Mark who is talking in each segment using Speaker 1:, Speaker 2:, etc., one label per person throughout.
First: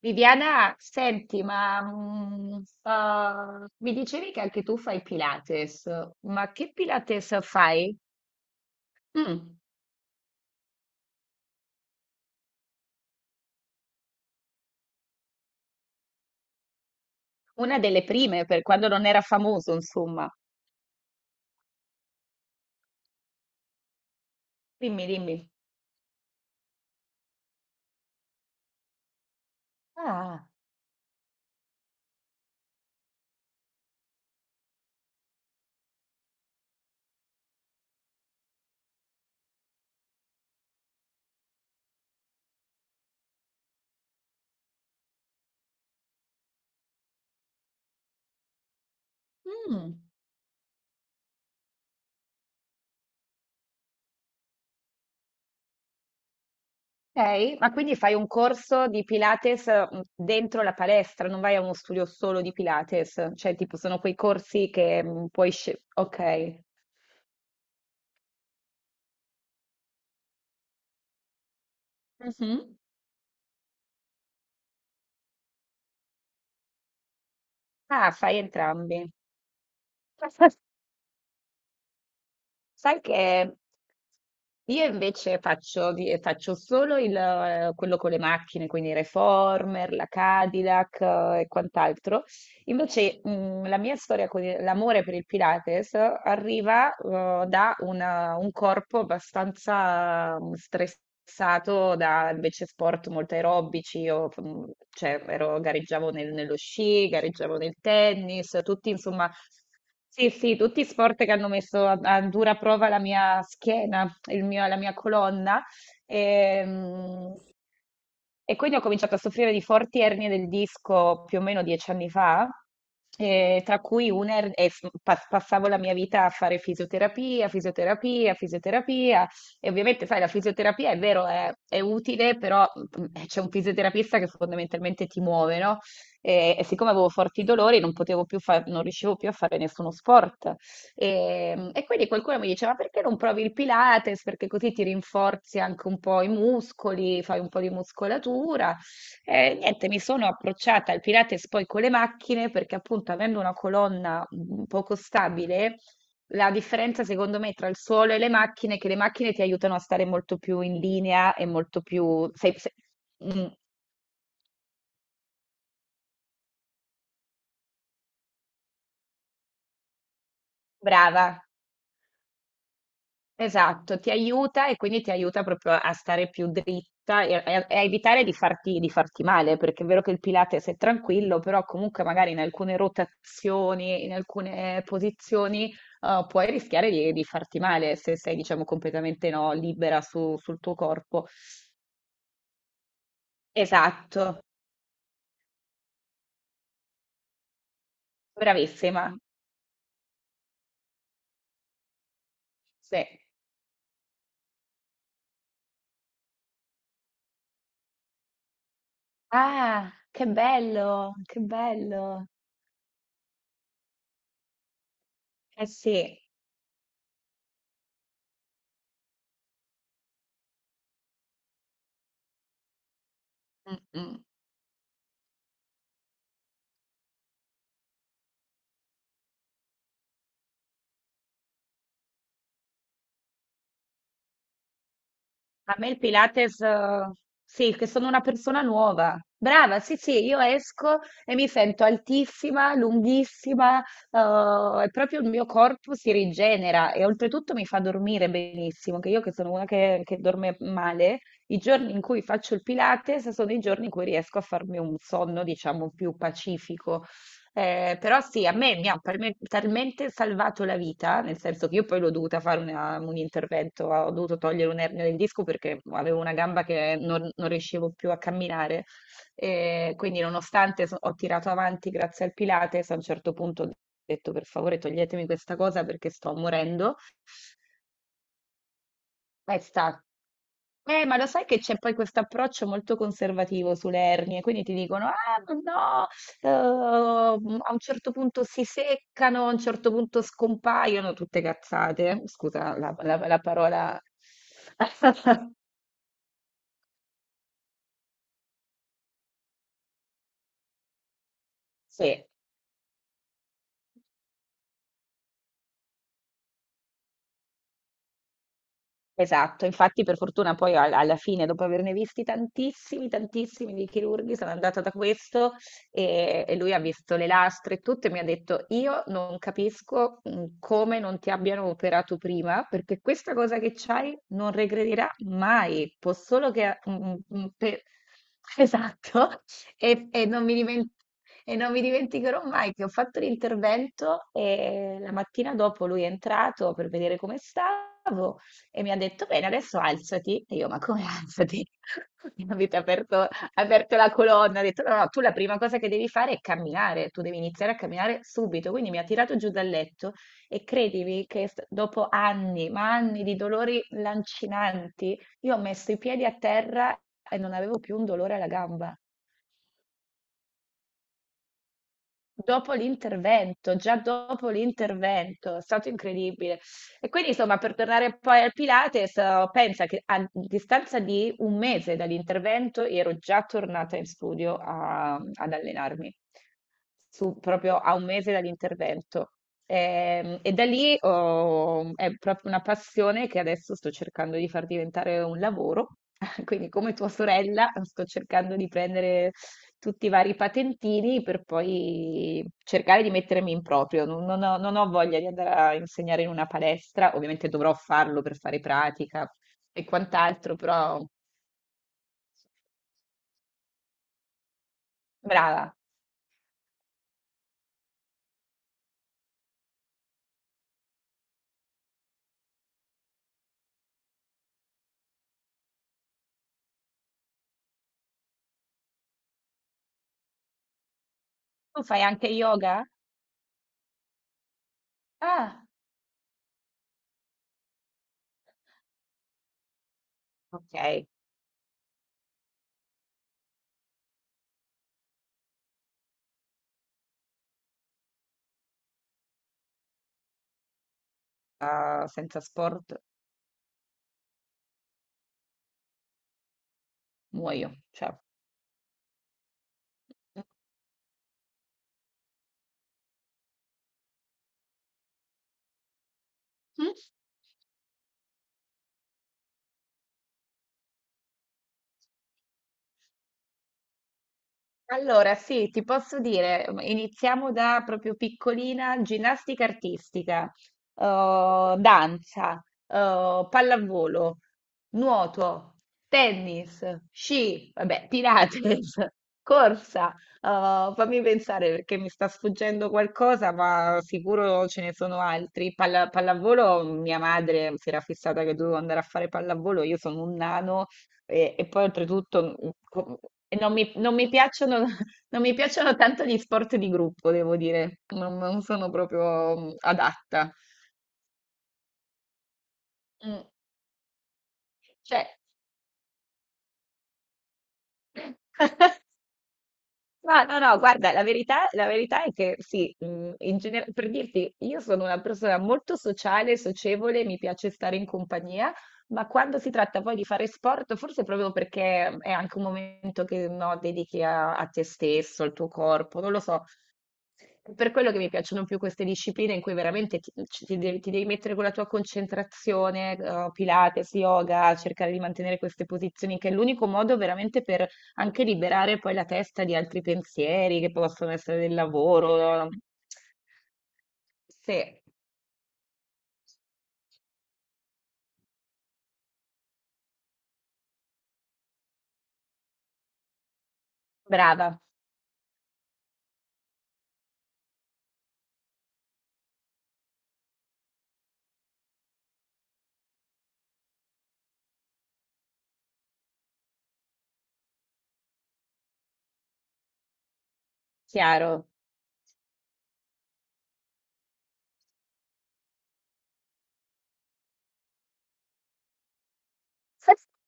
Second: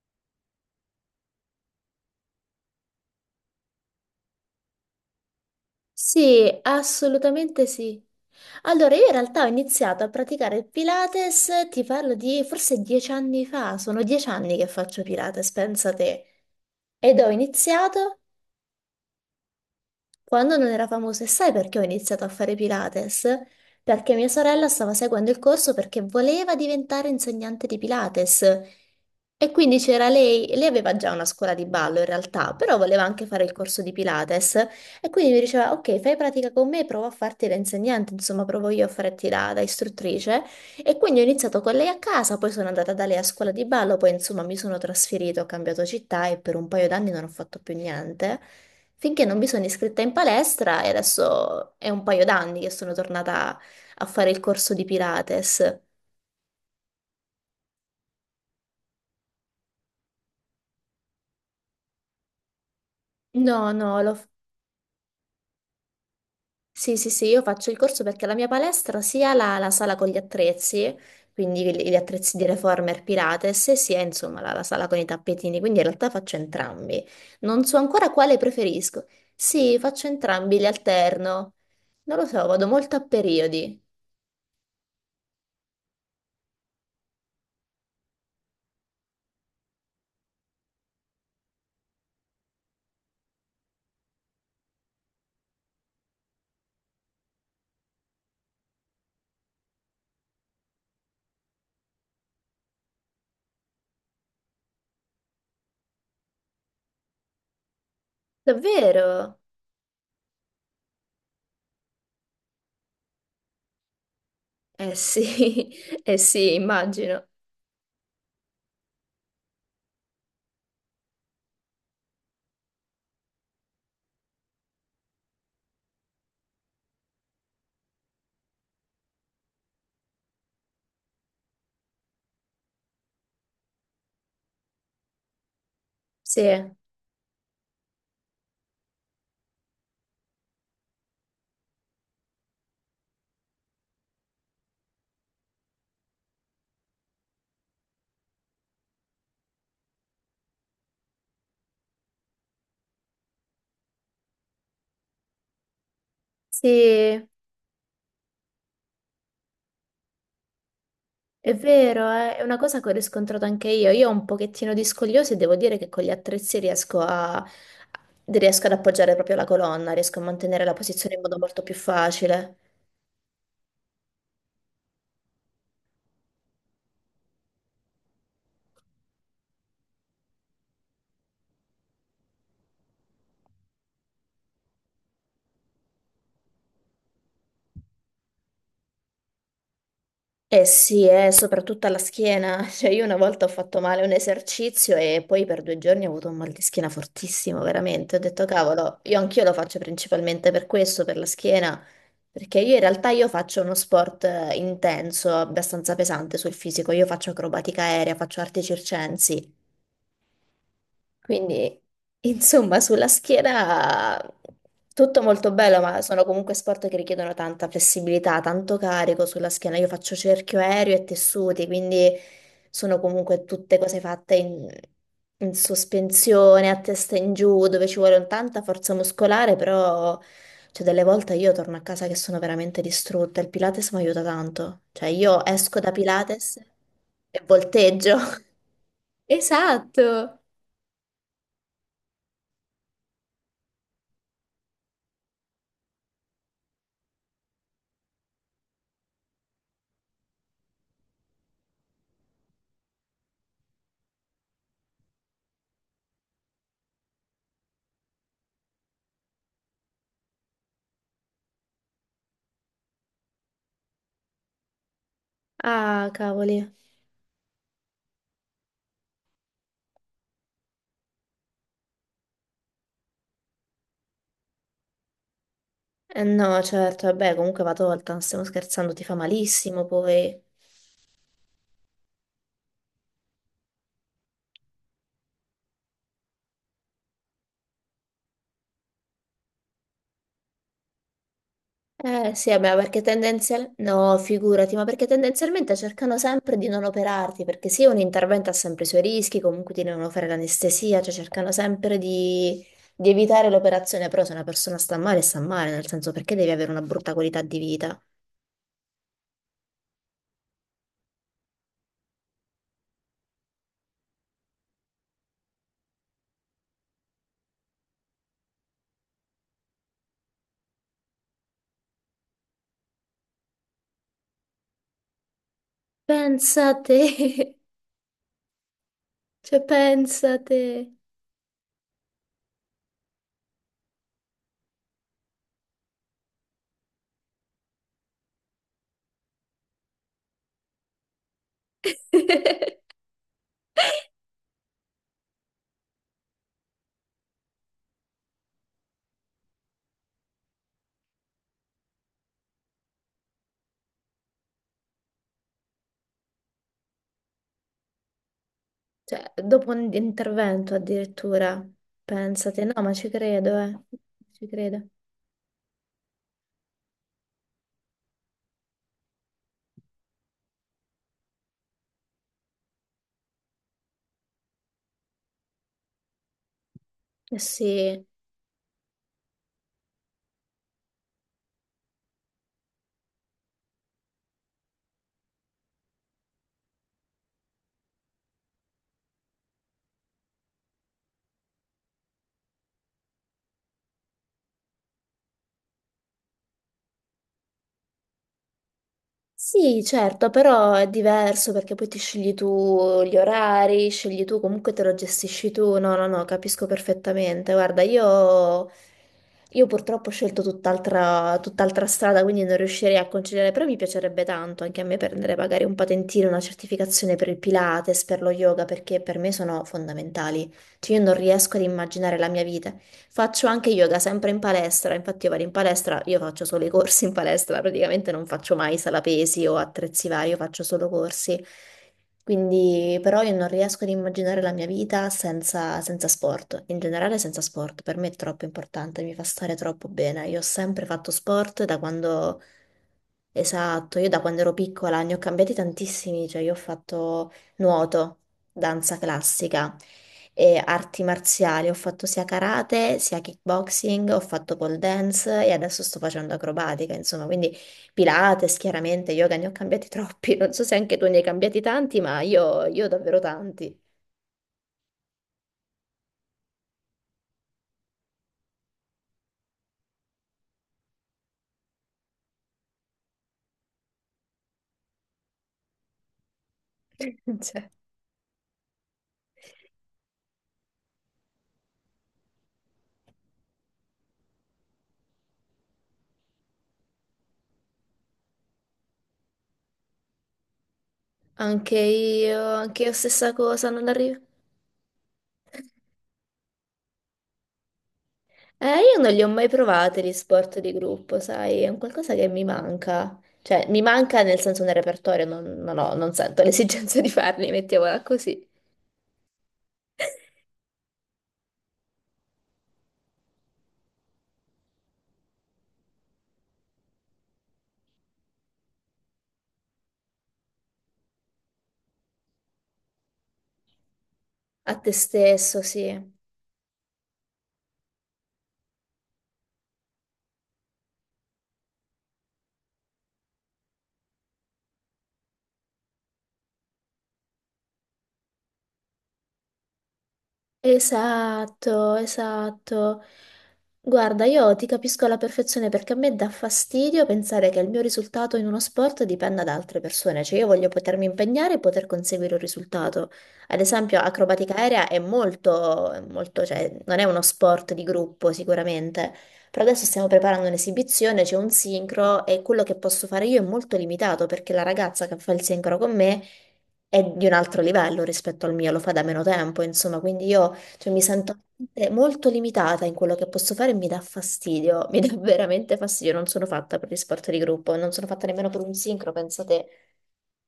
Speaker 1: Viviana, senti, ma mi dicevi che anche tu fai Pilates, ma
Speaker 2: Sì,
Speaker 1: che Pilates
Speaker 2: assolutamente
Speaker 1: fai?
Speaker 2: sì. Allora, io in realtà ho
Speaker 1: Mm,
Speaker 2: iniziato a praticare il Pilates, ti parlo di forse 10 anni fa, sono 10 anni che faccio Pilates, pensa te. Ed ho
Speaker 1: una delle
Speaker 2: iniziato
Speaker 1: prime, per quando non era famoso, insomma.
Speaker 2: quando non era famoso, e sai perché ho iniziato a fare Pilates? Perché mia sorella stava
Speaker 1: Dimmi,
Speaker 2: seguendo il
Speaker 1: dimmi.
Speaker 2: corso perché voleva diventare insegnante di Pilates. E quindi c'era lei,
Speaker 1: Ah,
Speaker 2: lei aveva già una scuola di ballo in realtà, però voleva anche fare il corso di Pilates. E quindi mi diceva, ok, fai pratica con me, provo a farti da insegnante, insomma, provo io a farti da istruttrice. E quindi ho iniziato con lei a casa, poi sono andata da lei a scuola di ballo, poi insomma mi sono trasferita, ho cambiato città e per un paio d'anni non ho fatto più niente. Finché non mi sono
Speaker 1: mm,
Speaker 2: iscritta in palestra e adesso è un paio d'anni che sono tornata a fare il corso di Pilates.
Speaker 1: ok, ma quindi fai un corso di Pilates dentro la palestra, non vai a uno studio solo di Pilates, cioè
Speaker 2: No,
Speaker 1: tipo sono
Speaker 2: no,
Speaker 1: quei
Speaker 2: lo...
Speaker 1: corsi che puoi scegliere. Ok.
Speaker 2: sì, sì, sì, io faccio il corso perché la mia palestra sia la sala con gli attrezzi, quindi gli attrezzi di
Speaker 1: Mhm.
Speaker 2: Reformer Pilates, e sia insomma la sala con i tappetini, quindi in realtà faccio entrambi. Non so ancora
Speaker 1: Ah,
Speaker 2: quale
Speaker 1: fai
Speaker 2: preferisco.
Speaker 1: entrambi.
Speaker 2: Sì, faccio entrambi, li alterno. Non lo so, vado molto a
Speaker 1: Sai che
Speaker 2: periodi.
Speaker 1: io invece faccio solo il, quello con le macchine, quindi Reformer, la Cadillac, e quant'altro. Invece, la mia storia con l'amore per il Pilates arriva, da un corpo abbastanza stressato da invece sport molto aerobici. Io, cioè, gareggiavo nello sci, gareggiavo nel tennis, tutti insomma.
Speaker 2: Davvero?
Speaker 1: Sì, sì, tutti sport che hanno messo a, a dura prova la mia schiena, la mia
Speaker 2: Eh
Speaker 1: colonna.
Speaker 2: sì, eh sì,
Speaker 1: E,
Speaker 2: immagino.
Speaker 1: mm, e quindi ho cominciato a soffrire di forti ernie del disco più o meno 10 anni fa, tra cui una er- e f- pa- passavo la mia vita a fare fisioterapia, fisioterapia, fisioterapia. E ovviamente, sai, la fisioterapia è vero, è utile, però c'è un fisioterapista che fondamentalmente ti muove, no?
Speaker 2: Sì,
Speaker 1: E siccome avevo forti dolori, non potevo più non riuscivo più a fare nessuno sport. E quindi qualcuno mi diceva: perché non provi il Pilates? Perché così ti rinforzi anche un po' i muscoli, fai un po' di muscolatura. E niente, mi sono approcciata al Pilates poi con le macchine, perché appunto avendo una colonna poco stabile, la differenza
Speaker 2: sì,
Speaker 1: secondo me tra il suolo e le macchine è che le macchine ti aiutano a stare molto più in linea e
Speaker 2: è
Speaker 1: molto
Speaker 2: vero,
Speaker 1: più.
Speaker 2: è una cosa che ho riscontrato
Speaker 1: Mm,
Speaker 2: anche io. Io ho un pochettino di scogliosi e devo dire che con gli attrezzi riesco a... riesco ad appoggiare proprio la colonna, riesco a mantenere la posizione in modo
Speaker 1: Brava.
Speaker 2: molto più facile.
Speaker 1: Esatto, ti aiuta e quindi ti aiuta proprio a stare più dritta e a evitare di farti male, perché è vero che il Pilates è tranquillo, però comunque magari in alcune rotazioni, in alcune posizioni, puoi rischiare di farti male se sei, diciamo, completamente no, libera sul
Speaker 2: Eh
Speaker 1: tuo
Speaker 2: sì,
Speaker 1: corpo.
Speaker 2: soprattutto alla schiena. Cioè, io una volta ho fatto male un
Speaker 1: Esatto,
Speaker 2: esercizio e poi per 2 giorni ho avuto un mal di schiena fortissimo, veramente. Ho detto, cavolo,
Speaker 1: bravissima.
Speaker 2: io anch'io lo faccio principalmente per questo, per la schiena, perché io in
Speaker 1: Sì.
Speaker 2: realtà io faccio uno sport intenso, abbastanza pesante sul fisico. Io faccio acrobatica aerea, faccio arti circensi.
Speaker 1: Ah, che bello, che
Speaker 2: Quindi,
Speaker 1: bello.
Speaker 2: insomma, sulla schiera tutto molto
Speaker 1: Eh
Speaker 2: bello, ma
Speaker 1: sì.
Speaker 2: sono comunque sport che richiedono tanta flessibilità, tanto carico sulla schiena. Io faccio cerchio aereo e tessuti, quindi sono comunque tutte
Speaker 1: Mm,
Speaker 2: cose
Speaker 1: mm.
Speaker 2: fatte in, in sospensione, a testa in giù, dove ci vuole un tanta forza muscolare, però cioè, delle volte io torno a casa che sono veramente distrutta. Il Pilates mi aiuta tanto. Cioè, io
Speaker 1: A
Speaker 2: esco
Speaker 1: me
Speaker 2: da
Speaker 1: il
Speaker 2: Pilates
Speaker 1: Pilates,
Speaker 2: e
Speaker 1: sì, che sono
Speaker 2: volteggio.
Speaker 1: una persona nuova. Brava, sì, sì,
Speaker 2: Esatto.
Speaker 1: io esco e mi sento altissima, lunghissima, e proprio il mio corpo si rigenera e oltretutto mi fa dormire benissimo, che io che sono una che dorme male, i giorni in cui faccio il Pilates sono i giorni in cui riesco a farmi un sonno, diciamo, più pacifico. Però sì, a me mi ha talmente salvato la vita, nel senso che io poi l'ho dovuta fare un intervento, ho dovuto togliere un ernio del disco perché
Speaker 2: Ah,
Speaker 1: avevo una gamba
Speaker 2: cavoli.
Speaker 1: che non riuscivo più a camminare. E quindi, nonostante ho tirato avanti grazie al Pilates, a un certo punto ho detto per favore toglietemi questa cosa perché
Speaker 2: Eh
Speaker 1: sto
Speaker 2: no,
Speaker 1: morendo.
Speaker 2: certo, vabbè, comunque va tolta, non stiamo scherzando, ti fa
Speaker 1: È
Speaker 2: malissimo
Speaker 1: stato
Speaker 2: poi.
Speaker 1: ma lo sai che c'è poi questo approccio molto conservativo sulle ernie, quindi ti dicono, ah, ma no, eh, a un certo punto si seccano, a un certo punto scompaiono, tutte cazzate.
Speaker 2: Eh sì, vabbè,
Speaker 1: Scusa la,
Speaker 2: perché
Speaker 1: la- la
Speaker 2: tendenzialmente...
Speaker 1: parola.
Speaker 2: No, figurati, ma perché tendenzialmente cercano sempre di non operarti, perché sì, un intervento ha sempre i suoi rischi, comunque ti devono fare l'anestesia, cioè cercano sempre
Speaker 1: Sì.
Speaker 2: di, evitare l'operazione, però se una persona sta male, nel senso perché devi avere una brutta qualità di vita?
Speaker 1: Esatto, infatti per fortuna poi alla fine, dopo averne visti tantissimi, tantissimi di chirurghi, sono andata da questo e lui ha visto le lastre e tutto e mi ha detto io non capisco come non ti abbiano operato prima perché questa cosa che c'hai non regredirà mai, può solo
Speaker 2: Pensa a
Speaker 1: che...
Speaker 2: te,
Speaker 1: mm, mm, per-" Esatto,
Speaker 2: cioè
Speaker 1: e, e
Speaker 2: pensa a
Speaker 1: non mi dimen-
Speaker 2: te.
Speaker 1: e non mi dimenticherò mai che ho fatto l'intervento e la mattina dopo lui è entrato per vedere come stava e mi ha detto, bene, adesso alzati. E io, ma come alzati? Mi avete aperto, la colonna, ha detto, no, no, tu la prima cosa che devi fare è camminare, tu devi iniziare a camminare subito. Quindi mi ha tirato giù dal letto e credimi che dopo anni, ma anni di dolori lancinanti, io ho messo i piedi a terra e non avevo più un dolore alla gamba.
Speaker 2: Cioè, dopo un intervento addirittura, pensate,
Speaker 1: Dopo
Speaker 2: no, ma ci credo,
Speaker 1: l'intervento, già
Speaker 2: ci
Speaker 1: dopo
Speaker 2: credo.
Speaker 1: l'intervento, è stato incredibile. E quindi, insomma, per tornare poi al Pilates, pensa che a distanza di un mese dall'intervento ero già tornata in studio ad allenarmi,
Speaker 2: Eh
Speaker 1: proprio a un
Speaker 2: sì.
Speaker 1: mese dall'intervento. E, da lì è proprio una passione che adesso sto cercando di far diventare un lavoro. Quindi, come tua sorella, sto cercando di prendere tutti i vari patentini per poi cercare di mettermi in proprio. Non ho voglia di andare a insegnare in una palestra, ovviamente dovrò farlo per fare pratica
Speaker 2: Sì,
Speaker 1: e
Speaker 2: certo,
Speaker 1: quant'altro,
Speaker 2: però è
Speaker 1: però
Speaker 2: diverso perché poi ti scegli tu gli orari, scegli tu, comunque te lo gestisci
Speaker 1: brava.
Speaker 2: tu. No, no, no, capisco perfettamente. Guarda, io purtroppo ho scelto tutt'altra strada, quindi non riuscirei a conciliare, però mi piacerebbe tanto anche a me prendere magari un patentino, una certificazione per il Pilates, per lo yoga, perché per me sono fondamentali. Cioè, io non riesco ad
Speaker 1: Tu fai
Speaker 2: immaginare la
Speaker 1: anche
Speaker 2: mia vita.
Speaker 1: yoga?
Speaker 2: Faccio anche yoga sempre in palestra, infatti io vado in
Speaker 1: Ah,
Speaker 2: palestra, io faccio solo i corsi in palestra, praticamente non faccio mai sala pesi o attrezzi vari, io faccio solo
Speaker 1: ok.
Speaker 2: corsi. Quindi però io non riesco ad immaginare la mia vita senza sport, in generale senza sport, per me è troppo importante, mi fa stare troppo bene. Io ho sempre fatto sport da
Speaker 1: Ah,
Speaker 2: quando...
Speaker 1: senza sport.
Speaker 2: Esatto, io da quando ero piccola ne ho cambiati tantissimi, cioè io ho fatto
Speaker 1: Muoio. Cioè.
Speaker 2: nuoto, danza classica e arti marziali. Ho fatto sia karate, sia kickboxing, ho fatto pole dance e adesso sto facendo acrobatica,
Speaker 1: Mhm.
Speaker 2: insomma, quindi Pilates, chiaramente, yoga ne ho cambiati troppi. Non so se anche tu ne hai cambiati tanti, ma io davvero tanti.
Speaker 1: Allora, sì, ti posso dire, iniziamo da proprio piccolina, ginnastica artistica, danza, pallavolo, nuoto, tennis,
Speaker 2: Cioè,
Speaker 1: sci, vabbè, Pilates, corsa. Fammi pensare perché mi sta sfuggendo qualcosa, ma sicuro ce ne sono altri. Pallavolo, mia madre si era fissata che dovevo andare a fare pallavolo, io sono un nano. E
Speaker 2: anche
Speaker 1: poi
Speaker 2: io,
Speaker 1: oltretutto
Speaker 2: anche io stessa
Speaker 1: e
Speaker 2: cosa,
Speaker 1: non
Speaker 2: non
Speaker 1: mi, non
Speaker 2: arrivo.
Speaker 1: mi piacciono, non mi piacciono tanto gli sport di gruppo, devo dire, non
Speaker 2: Eh,
Speaker 1: sono
Speaker 2: io non li ho mai
Speaker 1: proprio
Speaker 2: provati gli
Speaker 1: adatta.
Speaker 2: sport di gruppo, sai, è un qualcosa che mi manca.
Speaker 1: Mm,
Speaker 2: Cioè, mi manca nel senso nel repertorio,
Speaker 1: Cioè,
Speaker 2: non ho- non sento l'esigenza di farli, mettiamola così.
Speaker 1: no, no, no, guarda, la verità è che sì, per dirti, io sono una persona molto sociale, socievole, mi piace stare in compagnia, ma quando si tratta poi di fare sport, forse proprio perché è anche un momento che no, dedichi a
Speaker 2: A
Speaker 1: te
Speaker 2: te
Speaker 1: stesso, al
Speaker 2: stesso,
Speaker 1: tuo
Speaker 2: sì.
Speaker 1: corpo, non lo so. È per quello che mi piacciono più queste discipline in cui veramente ti devi mettere con la tua concentrazione, Pilates, yoga, cercare di mantenere queste posizioni, che è l'unico modo veramente per anche liberare poi la testa di altri pensieri che possono essere del
Speaker 2: Esatto,
Speaker 1: lavoro.
Speaker 2: esatto. Guarda, io ti
Speaker 1: Sì,
Speaker 2: capisco alla perfezione perché a me dà fastidio pensare che il mio risultato in uno sport dipenda da altre persone, cioè io voglio potermi impegnare e poter conseguire un risultato. Ad esempio, acrobatica
Speaker 1: brava,
Speaker 2: aerea è molto, cioè non è uno sport di gruppo sicuramente, però adesso stiamo preparando un'esibizione, c'è un sincro e quello che posso fare io è molto limitato perché la ragazza che fa il sincro con me è di un altro livello rispetto al mio, lo fa da meno tempo, insomma, quindi io cioè, mi sento
Speaker 1: chiaro.
Speaker 2: veramente molto limitata in quello che posso fare e mi dà fastidio, mi dà veramente fastidio, non sono fatta per gli sport di gruppo, non sono fatta nemmeno per un sincro, pensa te,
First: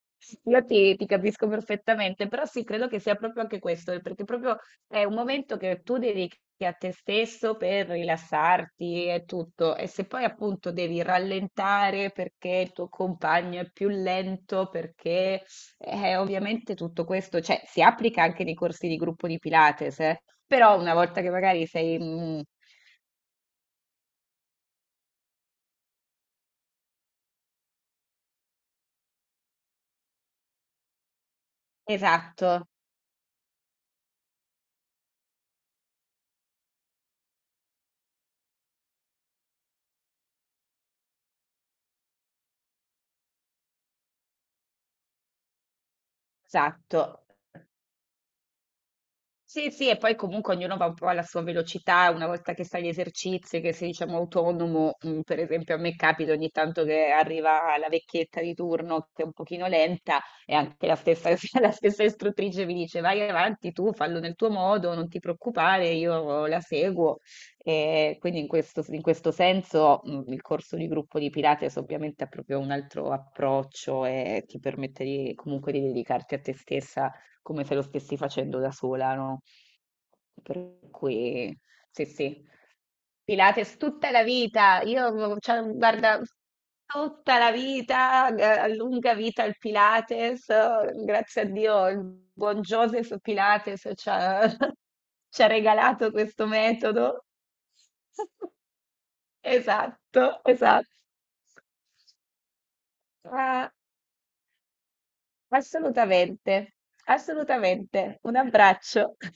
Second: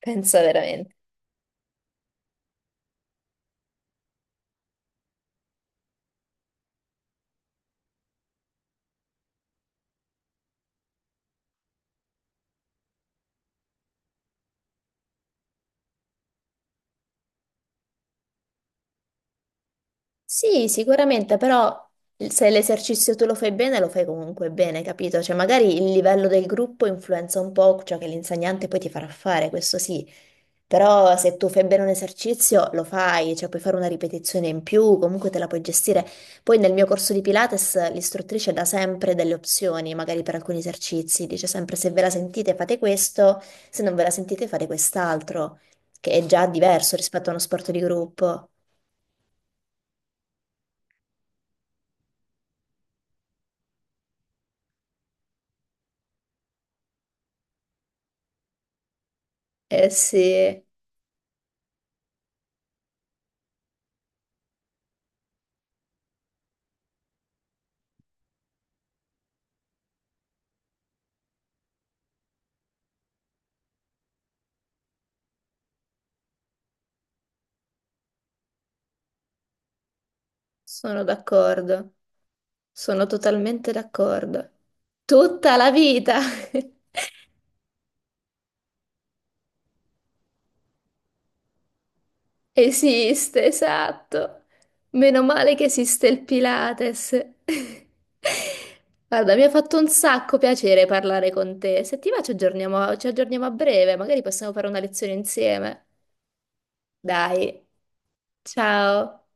Speaker 2: pensa
Speaker 1: Io
Speaker 2: veramente.
Speaker 1: ti capisco perfettamente, però sì, credo che sia proprio anche questo, perché proprio è un momento che tu dedichi a te stesso per rilassarti e tutto, e se poi appunto devi rallentare perché il tuo compagno è più lento, perché ovviamente tutto questo, cioè, si applica anche nei corsi di gruppo di Pilates,
Speaker 2: Sì,
Speaker 1: però una volta che
Speaker 2: sicuramente,
Speaker 1: magari
Speaker 2: però
Speaker 1: sei...
Speaker 2: se l'esercizio tu lo fai bene, lo fai comunque bene, capito? Cioè, magari il livello del gruppo influenza un po' ciò che l'insegnante poi ti farà fare, questo sì. Però se tu fai bene un
Speaker 1: esatto,
Speaker 2: esercizio lo fai, cioè puoi fare una ripetizione in più, comunque te la puoi gestire. Poi nel mio corso di Pilates l'istruttrice dà sempre delle opzioni, magari per alcuni esercizi, dice sempre se ve la sentite fate questo, se non ve la sentite fate quest'altro, che è già diverso
Speaker 1: esatto.
Speaker 2: rispetto a uno sport di gruppo.
Speaker 1: Sì, sì, e poi comunque ognuno va un po' alla sua velocità, una volta che sai gli esercizi, che sei diciamo autonomo, per esempio a me capita ogni tanto che arriva la vecchietta di turno che è un pochino
Speaker 2: Eh
Speaker 1: lenta e
Speaker 2: sì,
Speaker 1: anche la stessa, la stessa istruttrice mi dice vai avanti tu, fallo nel tuo modo, non ti preoccupare, io la seguo. E quindi in questo senso il corso di gruppo di Pilates ovviamente ha proprio un altro approccio e ti permette comunque di dedicarti a te stessa come se lo stessi facendo da sola, no? Per
Speaker 2: sono
Speaker 1: cui
Speaker 2: d'accordo,
Speaker 1: sì, sì.
Speaker 2: sono totalmente
Speaker 1: Pilates tutta la
Speaker 2: d'accordo.
Speaker 1: vita, io,
Speaker 2: Tutta
Speaker 1: cioè,
Speaker 2: la vita!
Speaker 1: guarda, tutta la vita, lunga vita al Pilates, grazie a Dio, il buon Joseph
Speaker 2: Esiste,
Speaker 1: Pilates ci
Speaker 2: esatto.
Speaker 1: ha,
Speaker 2: Meno
Speaker 1: ci ha
Speaker 2: male che esiste
Speaker 1: regalato
Speaker 2: il
Speaker 1: questo metodo.
Speaker 2: Pilates. Guarda, mi ha fatto un sacco
Speaker 1: Esatto,
Speaker 2: piacere
Speaker 1: esatto.
Speaker 2: parlare con te. Se ti va, ci aggiorniamo a
Speaker 1: Ah,
Speaker 2: breve, magari possiamo fare una lezione insieme.
Speaker 1: assolutamente,
Speaker 2: Dai,
Speaker 1: assolutamente. Un abbraccio.
Speaker 2: ciao.